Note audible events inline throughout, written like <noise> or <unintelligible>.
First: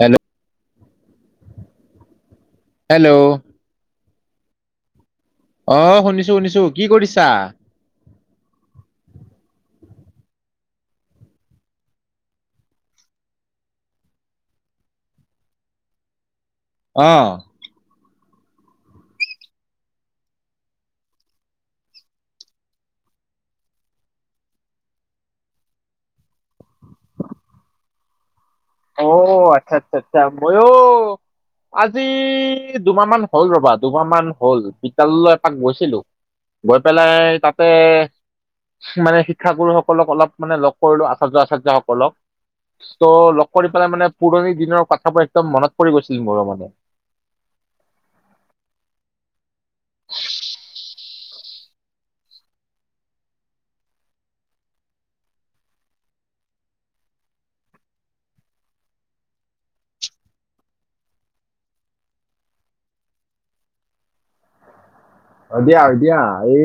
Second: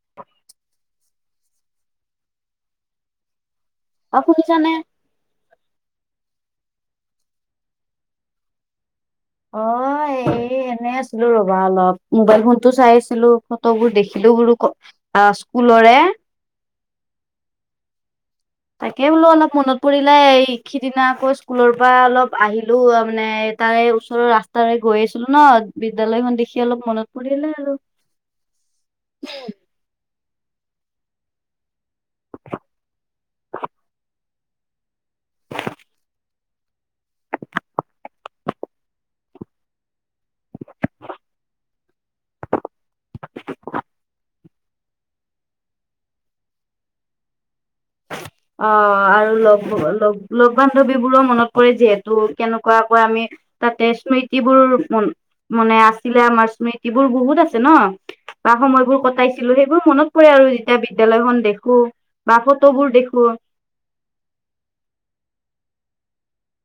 Hello, hello, অ' শুনিছানে অ', শুনিছো শুনিছো। কি কৰিছা? অ', এই এনে আছিলো ৰবা, অলপ মোবাইল ফোনটো চাই আছিলো, ফটোবোৰ দেখিলো বোলো ক- অ' স্কুলৰে, অ', তাকে বোলো অলপ মনত পৰিলে এই সিদিনা আকৌ স্কুলৰ পৰা অলপ আহিলো মানে তাৰে ওচৰৰ ৰাস্তাৰে গৈ আছিলো ন বিদ্যালয়খন দেখি অলপ মনত পৰিলে আৰু অ' আচ্ছা আচ্ছা আচ্ছা, মইয়ো আজি দুমাহমান হল ৰবা দুমাহমান হল, বিদ্যালয়লৈ এপাক গৈছিলো। গৈ পেলাই তাতে - মানে শিক্ষাগুৰুসকলক অলপ মানে লগ কৰিলো, আচাৰ্য আচাৰ্য্য সকলক। ত' লগ - কৰি পেলাই মানে পুৰণি দিনৰ কথাবোৰ একদম মনত পৰি গৈছিল মোৰ মানে। <inaudible> অ' আৰু লগ লগ বান্ধৱী বোৰো মনত পৰি যিহেতু কেনেকুৱাকৈ আমি তাতে স্মৃতি বোৰ মানে আছিলে আমাৰ স্মৃতি বোৰ বহুত আছে ন। বা সময়বোৰ কটাইছিলো সেইবোৰ মনত পৰে আৰু যেতিয়া বিদ্যালয়খন দেখো বা বোৰ দেখো দিয়া দিয়া এই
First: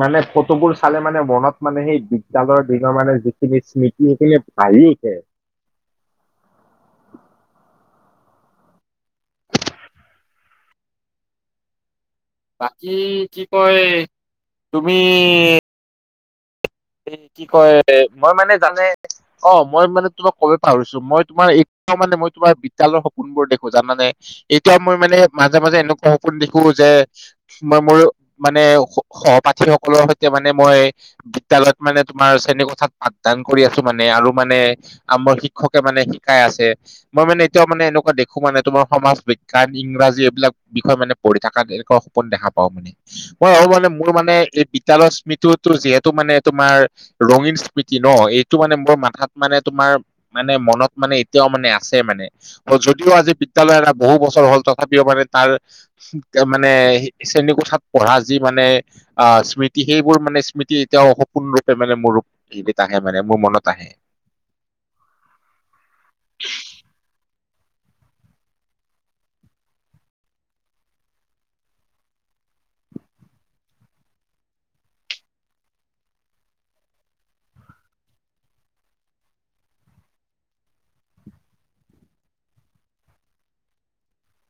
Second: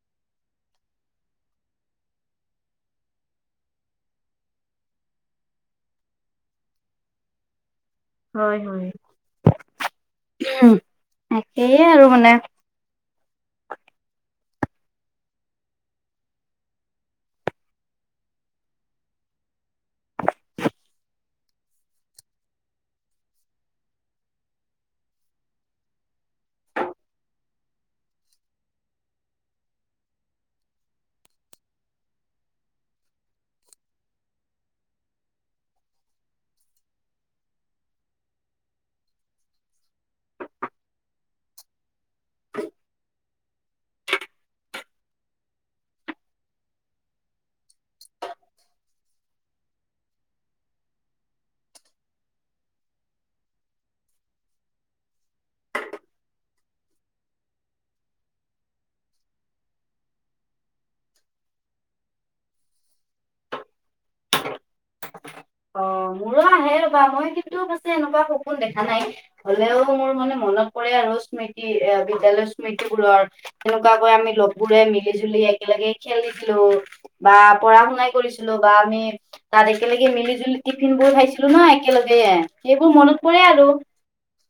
মানে ফটোবোৰ চালে মানে মনত মানে সেই বিদ্যালয়ৰ দিনৰ মানে যিখিনি স্মৃতি সেইখিনি ভাঁহি উঠে হয় হয় তাকেই আৰু মানে বাকি কি কয় তুমি এই কি কয় মই মানে জানে অ' মই মানে তোমাক ক'ব পৰিছো মই তোমাৰ এ মানে মই তোমাৰ বিদ্যালয়ৰ সপোনবোৰ দেখো জানা নে? এতিয়া মই মানে মাজে মাজে এনেকুৱা সপোন দেখো যে মই মোৰ মানে সহপাঠী সকলৰ সৈতে মানে মই বিদ্যালয়ত মানে তোমাৰ শ্ৰেণী কোঠাত পাঠদান কৰি আছো মানে আৰু মানে আমাৰ শিক্ষকে মানে শিকাই আছে মই মানে এতিয়াও মানে এনেকুৱা দেখো মানে তোমাৰ সমাজ বিজ্ঞান, ইংৰাজী এইবিলাক বিষয় মানে পঢ়ি থাকা এনেকুৱা সপোন দেখা পাওঁ মানে। মই আৰু মানে মোৰ মানে এই বিদ্যালয়ৰ স্মৃতিতো যিহেতু মানে তোমাৰ ৰঙীন স্মৃতি ন এইটো মানে মোৰ মাথাত মানে তোমাৰ মানে মনত মানে এতিয়াও মানে আছে মানে যদিও আজি বিদ্যয়ালয় এৰা বহু বছৰ হ'ল তথাপিও মানে তাৰ মানে শ্ৰেণীকোঠাত পঢ়া যি মানে আ স্মৃতি সেইবোৰ মানে স্মৃতি এতিয়াও স- পোন মানে মোৰ হেৰিত আহে মানে মোৰ মনত আহে। অ মোৰো আহে ৰবা মই কিন্তু পাছে এনেকুৱা সপোন দেখা নাই। হ'লেও মোৰ মানে মনত পৰে আৰু স্মৃতি এ বিদ্যালয়ৰ স্মৃতি বোৰৰ। সেনেকুৱাকৈ আমি লগবোৰে মিলি জুলি একেলগে খেলিছিলোঁ। বা পঢ়া শুনাই কৰিছিলো বা আমি তাত একেলগে মিলি জুলি টিফিন বোৰ খাইছিলো ন একেলগে সেইবোৰ মনত পৰে আৰু।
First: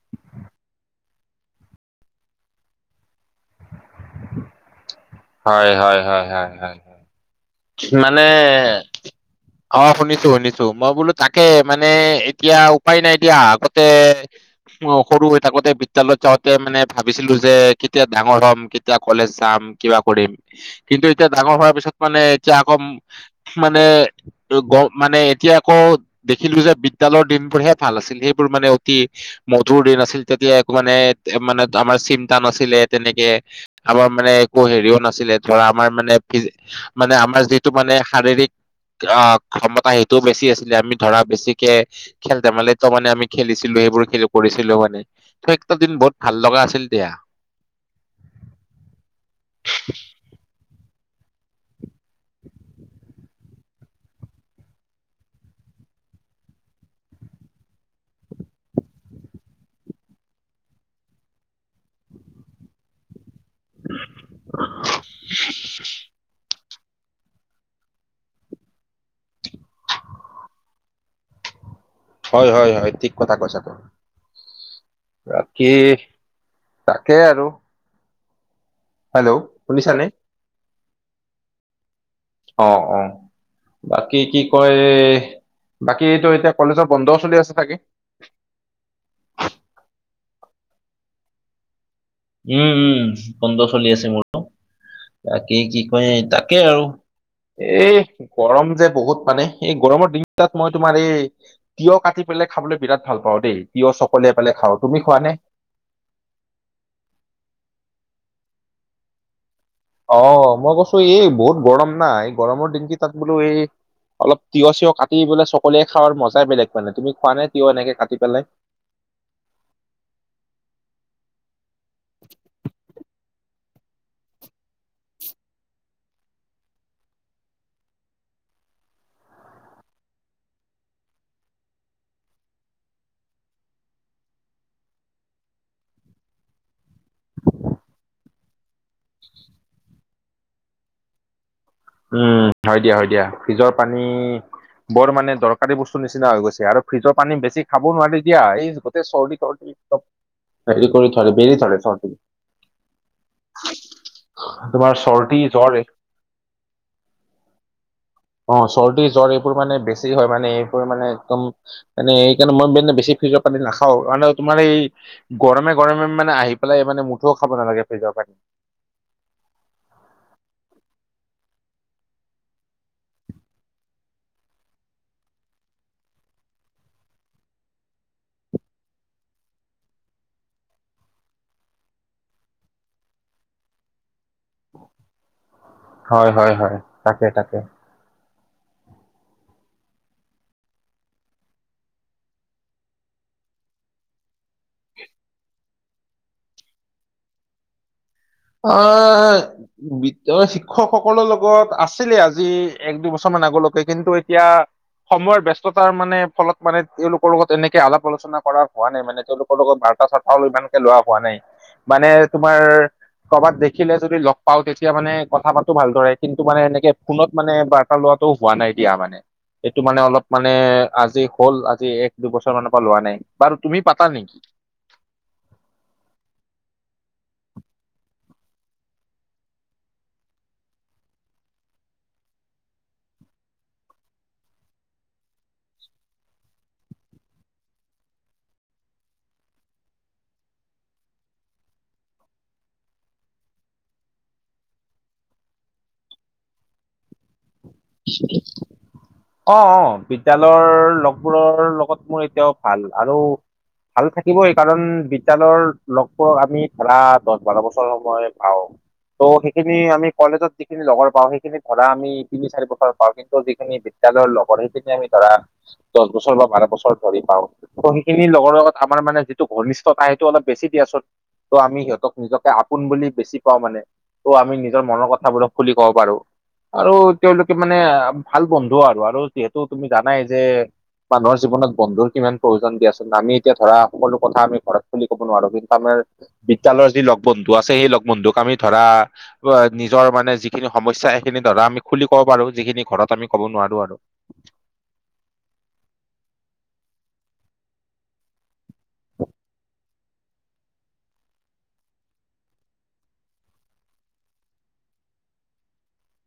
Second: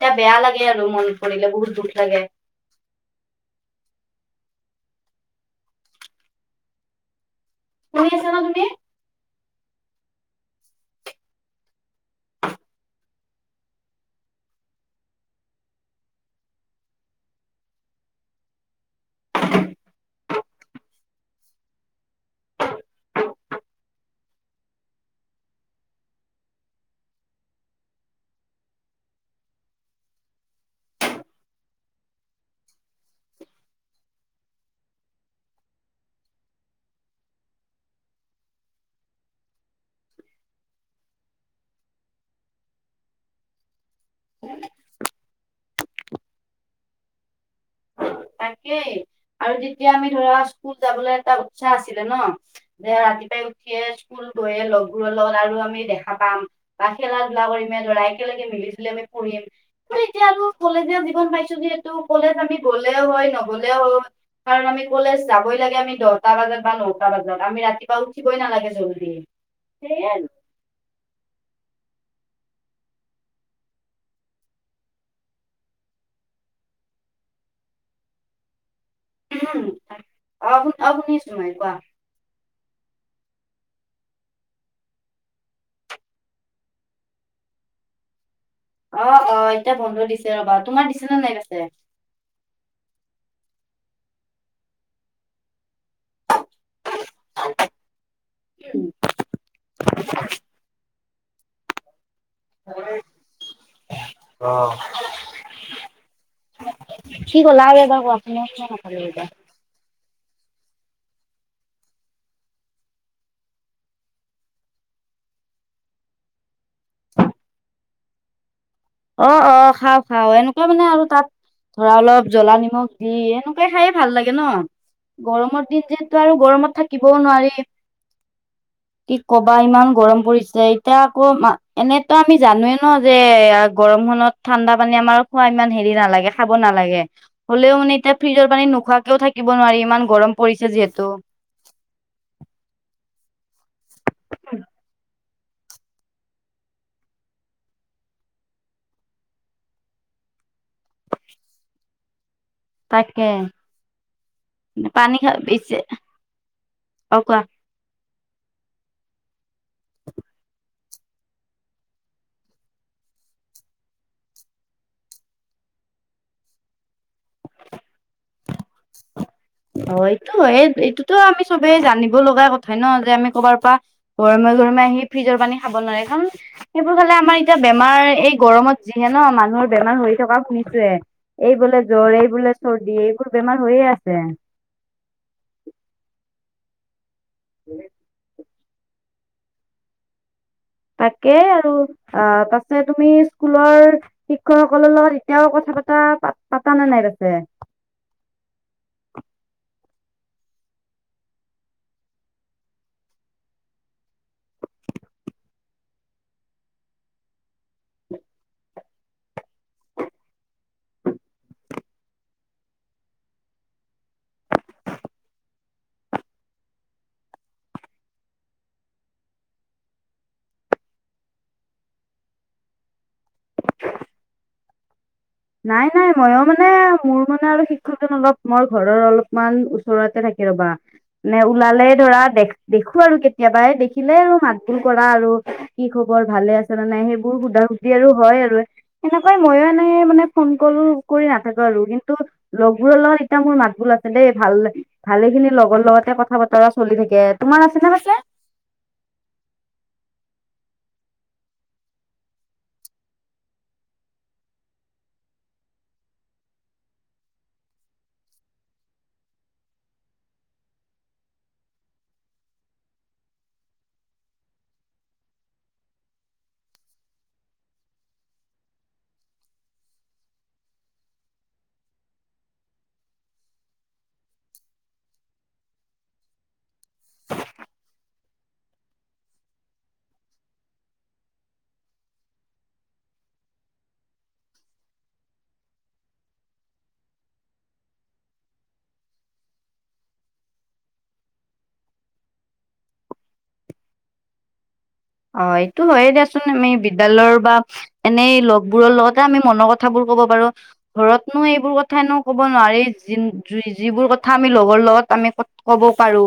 এতিয়া বেয়া লাগে আৰু মনত পৰিলে বহুত দুখ লাগে। হয় হয় হয় হয় হয়। শুনি মানে আছা ন তুমি? অ শুনিছো শুনিছো মই বোলো তাকে মানে এতিয়া উপায় নাই দিয়া আগতে অ সৰু হৈ থাকোতে বিদ্যালয়ত যাওঁতে মানে ভাবিছিলো যে কেতিয়া ডাঙৰ হম, কেত- তিয়া কলেজ যাম কিবা কৰিম কিন্তু এতিয়া ডাঙৰ হোৱাৰ পিছত মানে এতিয়া আকৌ মানে গ মানে এতিয়া আকৌ দেখিলো যে বিদ্যালয়ৰ দিনবোৰ হে ভাল আছিল সেইবোৰ মানে অতি- মধুৰ দিন আছিল তেতিয়া একো মানে মানে আমাৰ চিন্তা নাছিলে তেনেকে আমাৰ মানে একো হেৰিও নাছিলে ধৰা আমাৰ মানে ফিজি- মানে আমাৰ যিটো মানে শাৰীৰিক অ ক্ষমতা সেইটোও বেছি আছিলে আমি ধৰা বেছিকে খেল ধেমালি টো মানে আমি খেলিছিলো সেইবোৰ কৰিছিলো মানে ত একটা দিন বহুত ভাল লগা আছিল দিয়া। তাকেই আৰু যেতিয়া আমি ধৰা স্কুল যাবলৈ এটা উৎসাহ আছিলে ন। দে ৰাতিপুৱাই উঠিয়ে স্কুল গৈয়ে লগবোৰ লগ আৰু আমি দেখা পাম। বা খেলা ধূলা কৰি লৰা একেলগে মিলি জুলি আমি পঢ়িম মোৰ এতিয়া আৰু কলেজীয়া জীৱন পাইছো যিহেতু কলেজ আমি গ- লেও হয় নগলেও হয় কাৰণ আমি কলেজ যাবই লাগে আমি দহটা বজাত। বা নটা বজাত আমি ৰাতিপুৱা উঠিবই নালাগে জল্দি সেয়াই। হয় হয় হয় ঠিক কথা কৈছা তুম- বাকী তাকে আৰু হেল্ল' শুনিছা নে? অ শুন অ শুনিছো মই কোৱা অ অহ বাকী কি কয় বাকীটো এতিয়া কলেজৰ বন্ধও চলি আছে চাগে? অ অ এতিয়া বন্ধ দিছে ৰবা। তোমাৰ দিছেনে নাই পিছে? উম উম বন্ধ চলি আছে মোৰো তাকে কি কয় তাকে আৰু। এই গৰম যে বহুত মানে এই গৰমৰ দিন তাত মই তোমাৰ এই তিয়হ কাটি পেলাই খাবলৈ বিৰাট ভাল পাওঁ দেই। তিয়হ চকলিয়াই পেলাই অ খাওঁ তুমি খোৱা নে? কি ক'লা আৰু এবাৰ কোৱাচোন শুনিয়ে নাপালোঁ এইবাৰ। অ মই কৈছো এই বহুত গৰম না গৰমৰ দিন কি তাত বোলো এই অলপ তিয়হ চিয়হ কাটি পেলাই চকলিয়াই খাৱাৰ মজাই বেলেগ মানে তুমি খোৱা নাই তিয়হ এনেকে কাটি পেলাই? অ অ খাওঁ খাওঁ এনেকুৱা মানে আৰু তাত ধৰা অলপ জ্বলা নিমখ দি এনেকুৱাই খাইয়ে ভাল লাগে ন। গৰমৰ দিন যিহেতু আৰু গৰমত থাকিবও নোৱাৰি। <inaudible> কি কবা ইমান গৰম পৰিছে এতিয়া আকৌ এনেতো আমি জানোৱে ন যে গৰম খনত ঠাণ্ডা পানী আমাৰ খোৱা ইমান হেৰি নালাগে খাব নালাগে হলেও মানে এতিয়া ফ্ৰিজৰ পানী নোখোৱাকেও থাকিব নোৱাৰি ইমান গৰম পৰিছে যিহেতু উম হয় দিয়া হয় দিয়া ফ্ৰিজৰ পানী বৰ মানে দৰ দৰকাৰী বস্তু নিচিনা হৈ গৈছে আৰু ফ্ৰিজৰ পানী বেছি খাব নোৱাৰি দিয়া এই গোটেই চৰ্দি চৰ্দি এইচপ হেৰি কৰি থৰে বেৰি ধৰে চৰ্দি তাকে তোমাৰ পানী খা চৰ্দি জ্বৰ পিছে এই অ কোৱা অ চৰ্দি জ্বৰ এইবোৰ মানে বেছি হয় মানে এইবোৰ মানে একদম মানে সেইকাৰণে মই মানে বেছি ফিজৰ পানী নাখাও কাৰণে তোমাৰ এই গৰমে গৰমে মানে আহি পেলাই মানে মুঠো খাব নালাগে ফ্ৰিজৰ পানী অ এইটো হয়ে এই এইটোতো আমি চবেই জানিব লগা কথাই ন যে আমি কৰবাৰ পৰা গৰমে গৰমে আহি ফ্ৰিজৰ পানী খাব নোৱাৰে কাৰণ সেইবোৰ খালে আমাৰ এতিয়া বেমাৰ এই গৰমত যিহে ন মানুহৰ বেমাৰ হৈ থকা শুনিছোৱে এই বোলে জ্বৰ এই বোলে চৰ্দি এইবোৰ বেমাৰ হৈয়ে আছে হয় হয় হয় তাকে তাকে তাকে আৰু অ পাছে তুমি স্কুলৰ শিক্ষকসকলৰ লগত এতিয়াও কথা পাতা পাত পাতা নে নাই পাছে অ শিক্ষকসকলৰ লগত আছিলে আজি এক দুবছৰ মান আগলৈকে কিন্তু এতিয়া সময়ৰ ব্যস্ততাৰ মানে ফলত মানে তেওঁলোকৰ লগত এনেকে আলাপ আলোচনা কৰা হোৱা নাই মানে তেওঁলোকৰ লগত বাৰ্তা চাৰ্থা ইমানকে লোৱা হোৱা নাই মানে তোমাৰ কৰ'বাত দেখিলে যদি লগ পাওঁ তেতিয়া মানে কথা পাতো ভাল দৰে কিন্তু মানে এনেকে ফোনত মানে বা ৰ্তা লোৱাতো হোৱা নাই দিয়া মানে এইটো মানে অলপ মানে আজি হ'ল আজি এক দুবছৰ মানৰ পৰা লোৱা নাই বাৰু তুমি পাতা নেকি? নাই নাই মই মানে মোৰ মানে আৰু শিক্ষকজন অলপ মোৰ ঘৰৰ অলপমান ওচৰতে থাকে ৰবা নে ওলালে ধৰা দেখ দেখো আৰু কেতিয়াবাই দেখিলে আৰু মাত বোল কৰা আৰু কি খবৰ ভালে আছে নে নাই সেইবোৰ সুধা সুধি আৰু হয় আৰু সেনেকুৱাই মই এনে মানে ফোন কলো কৰি নাথাকো আৰু কিন্তু লগবোৰৰ এতিয়া মোৰ মাতবোল আছে দেই ভাল লাগ ভালে খিনি লগৰ লগতে কথা বতৰা চলি থাকে তোমাৰ আছে নে <unintelligible> অ অ বিদ্যালয়ৰ লগবোৰৰ লগত মোৰ এতিয়াও ভাল আৰু ভাল থাকিবই কাৰণ বিদ্যালয়ৰ লগবোৰ আমি ধৰা দহ বাৰ বছৰ সময় পাওঁ ত' সেইখিনি আমি কলেজত যিখিনি লগৰ পাওঁ সেইখিনি ধৰা আমি তিনি চাৰি বছৰ পাওঁ কিন্তু যিখিনি বিদ্যালয়ৰ লগৰ সেইখিনি আমি ধৰা দহ বছৰ বা বাৰ বছৰ ধৰি পাওঁ ত সেইখিনিৰ লগৰ লগত আমাৰ মানে যিটো ঘনিষ্ঠতা সেইটো অলপ বেছি দিয়া চোন ত' আমি সিহঁতক নিজকে আপোন বুলি বেছি পাওঁ মানে ত' আমি নিজৰ মনৰ কথাবোৰক খুলি কব পাৰো আৰু তেওঁলোকে মানে ভাল বন্ধু আৰু আৰু যিহেতু তুমি জানাই যে মানুহৰ জীৱনত বন্ধুৰ কিমান প্ৰয়োজন দিয়াচোন আমি এতিয়া ধৰা সকলো কথা আমি ঘৰত খুলি ক'ব নোৱাৰো কিন্তু আমাৰ বিদ্যয়ালয়ৰ যি লগ বন্ধু আছে সেই লগ বন্ধুক আমি ধৰা নিজৰ মানে যিখিনি সমস্যা সেইখিনি ধৰা আমি খুলি ক'ব পাৰো যিখিনি ঘৰত আমি ক'ব নোৱাৰো আৰু হয এইটো হয়ে দিয়াচোন আমি বিদ্যালয়ৰ বা এনেই লগবোৰৰ লগতে আমি মনৰ ক থাবোৰ ক'ব পাৰো। ঘৰতনো এইবোৰ কথা এনো ক'ব নোৱাৰি যিবোৰ কথা আমি লগৰ লগত আমি কব পাৰো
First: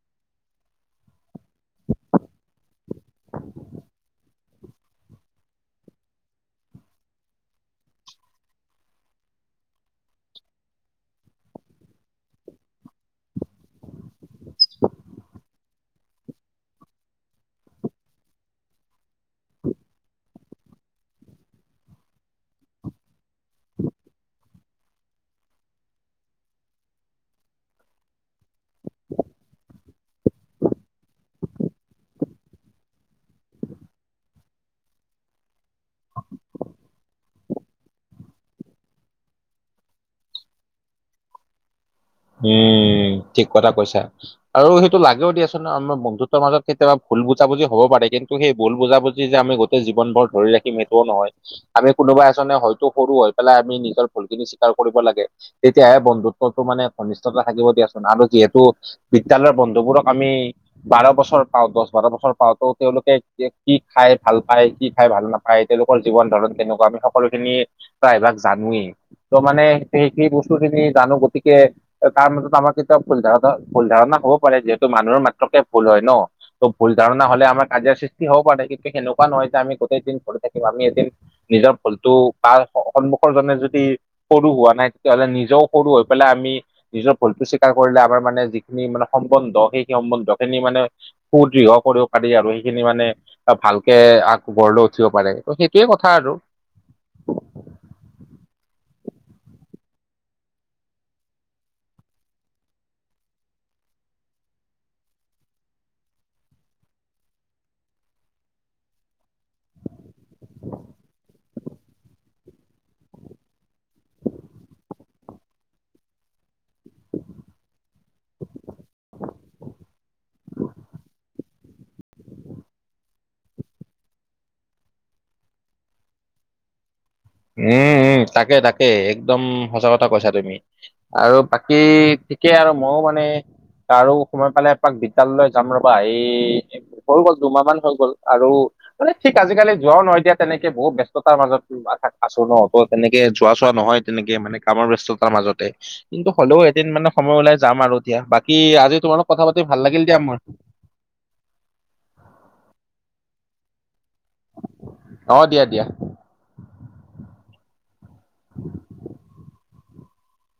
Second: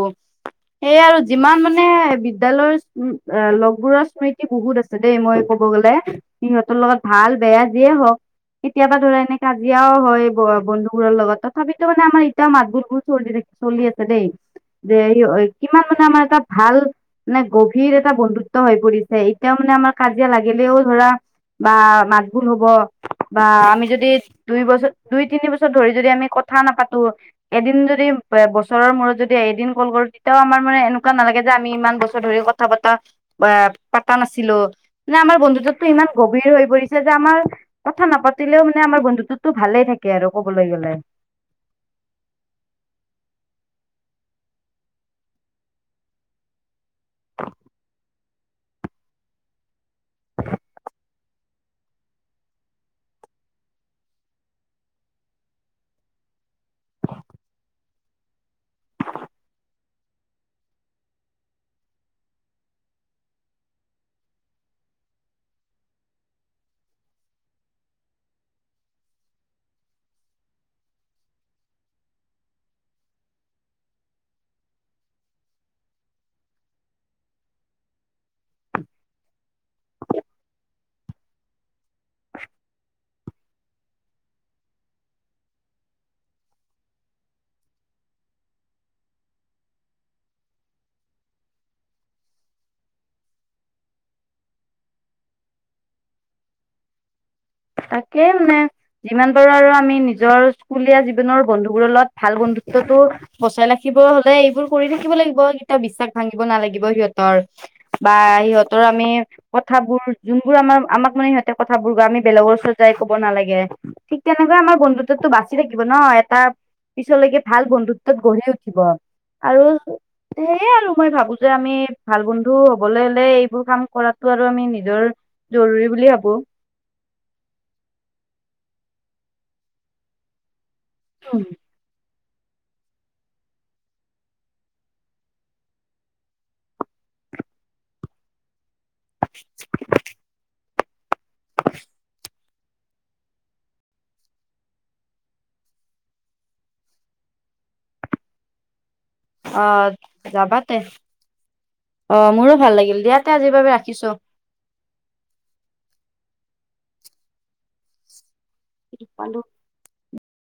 সেইয়া আৰু যিমান মানে বিদ্যালয়ৰ লগ বোৰৰ স্মৃতি বহুত আছে দেই মই কব গ'লে সিহঁতৰ লগত ভাল বেয়া যিয়ে হওঁক কেতিয়াবা ধৰা এনে কাজিয়াও হয় বন্ধুবোৰৰ লগত তথাপিতো মানে আমাৰ এতিয়াও মাতবোৰবোৰ চলিয়ে চলিয়ে আছে দেই কিমান মানে আমাৰ এটা ভাল মানে গভীৰ এটা বন্ধুত্ব হৈ পৰিছে এতিয়াও মানে আমাৰ কাজিয়া লাগিলেও ধৰা বা মাতবুল হ'ব বা আমি যদি দুই বছৰ দুই তিনি বছৰ ধৰি যদি আমি কথা নাপাতো এদিন যদি এ বছৰৰ মূৰত যদি এদিন কল কৰো তেতিয়াও আমাৰ মানে এনেকুৱা নালাগে যে আমি ইমান বছৰ ধৰি ক- কথা বতা বা পতা নাছিলো মানে আমাৰ বন্ধুত্বটো ইমান গভীৰ হৈ পৰিছে যে আমাৰ কথা নাপাতিলেও মানে আমাৰ বন্ধুততো ভালে থাকে আৰু কবলৈ গ'লে উম ঠিক কথা কৈছা আৰু সেইটো লাগেও দিয়াচোন আমাৰ বন্ধুত্ব মাজত কেতিয়া ভুল বুজাবুজি হব পাৰে কিন্তু সেই ভুল বুজাবুজিৰ যে আমি গোটেই জীৱন ভৰ ধৰি ৰাখিম সেইটোও নহয় আমি কোনোবা এজনে হয়তো সৰু হৈ পেলাই আমি নিজৰ ভুলখিনি স্বীকাৰ কৰিব লাগে তেতিয়াহে বন্ধুত্বটো মানে ঘিষ্টতা থাকিব দিয়াচোন আৰু যিহেতু বিদ্যালয়ৰ বন্ধুবোৰক আমি বাৰ বছৰ পাও দহ বাৰ বছৰ পাওতো তেওঁলোকে কি খাই ভাল পায় কি খাই ভাল নাপায় তেওঁলোকৰ জীৱন ধৰণ তেনেকুৱা আমি সকলোখিনি প্ৰায় ভাগ জানোৱেই তো মানে সেই সেই বস্তু খিনি জানো গতিকে তাৰ মাজত আমাৰ কেতিয়াও ভুল ধাৰণা ভুল ধাৰণা হব পাৰে যিহেতু মানুহৰ মাত্ৰকে ভুল হয় ন ত' ভুল ধাৰণা হলে আমাৰ কাজিৰ সৃষ্টি হব পাৰে কিন্তু সেনেকুৱা নহয় যে আমি গোটেই দিন কৰি থাকিম আমি এদিন নিজৰ ভুলটো বা সন্মুখৰ জনে যদি সৰু হোৱা নাই তেতিয়াহ'লে নিজেও সৰু হৈ পেলাই আমি নিজৰ ভুলটো স্বীকাৰ কৰিলে আমাৰ মানে যিখিনি মানে সম্বন্ধ সেই সম্বন্ধ খিনি মানে সুদৃঢ় কৰিব পাৰি আৰু সেইখিনি মানে ভালকে আগ গঢ় লৈ উঠিব পাৰে ত সেইটোৱে কথা আৰু তাকে মানে যিমান পাৰো আৰু আমি নিজৰ স্কুলীয়া জীৱনৰ বন্ধুবোৰ লগত ভাল বন্ধুত্বতটো বচাই ৰাখিব হলে এইবোৰ কৰি থাকিব লাগিব এতিয়া বিশ্বাস ভাঙিব নালাগিব সিহঁতৰ বা সিহঁতৰ আমি কথাবোৰ যোনবোৰ আমাৰ আমাক মানে সিহঁতে কথাবোৰ আমি। বেলেগৰ ওচৰত যাই ক'ব নালাগে ঠিক তেনেকৈ আমাৰ বন্ধুত্বো বাচি থাকিব ন এটা পিছলৈকে ভাল বন্ধুত্বত গঢ়ি উঠিব আৰু স আৰু মই ভাবো যে আমি ভাল বন্ধু হবলৈ হলে এইবোৰ কাম কৰাতো আৰু আমি নিজৰ জৰুৰী বুলি ভাবো উম উম তাকে তাকে একদম সঁচা কথা কৈছা তুমি আৰু বাকী এই ঠিকে আৰু ময়ো মানে। তাৰো সময় পালে এপাক বিদ্যালয়লৈ যাম ৰবা এই হৈ গ'ল দুমাহ মান হৈ গ'ল আৰু। মানে ঠিক আজিকালি যোৱা নহয় এতিয়া তেনেকে বহুত ব্যস্ততাৰ মাজত লোৱা থাকো ন ত তেনেকে যোৱা চোৱা নহয় তেনেকে মানে কামৰ ব্যস্ততাৰ মাজতে। কিন্তু হ'লেও এদিন মানে সময় ওলাই যাম আৰু এতিয়া বাকী আজি তোমালোক কথা পাতি অ ভাল লাগিল দিয়া মোৰ। যাবা তে অ' মোৰো ভাল লাগিল দিয়া আজিৰ বাবে ৰাখিছো অ', দিয়া দিয়া। <inaudible> পালো।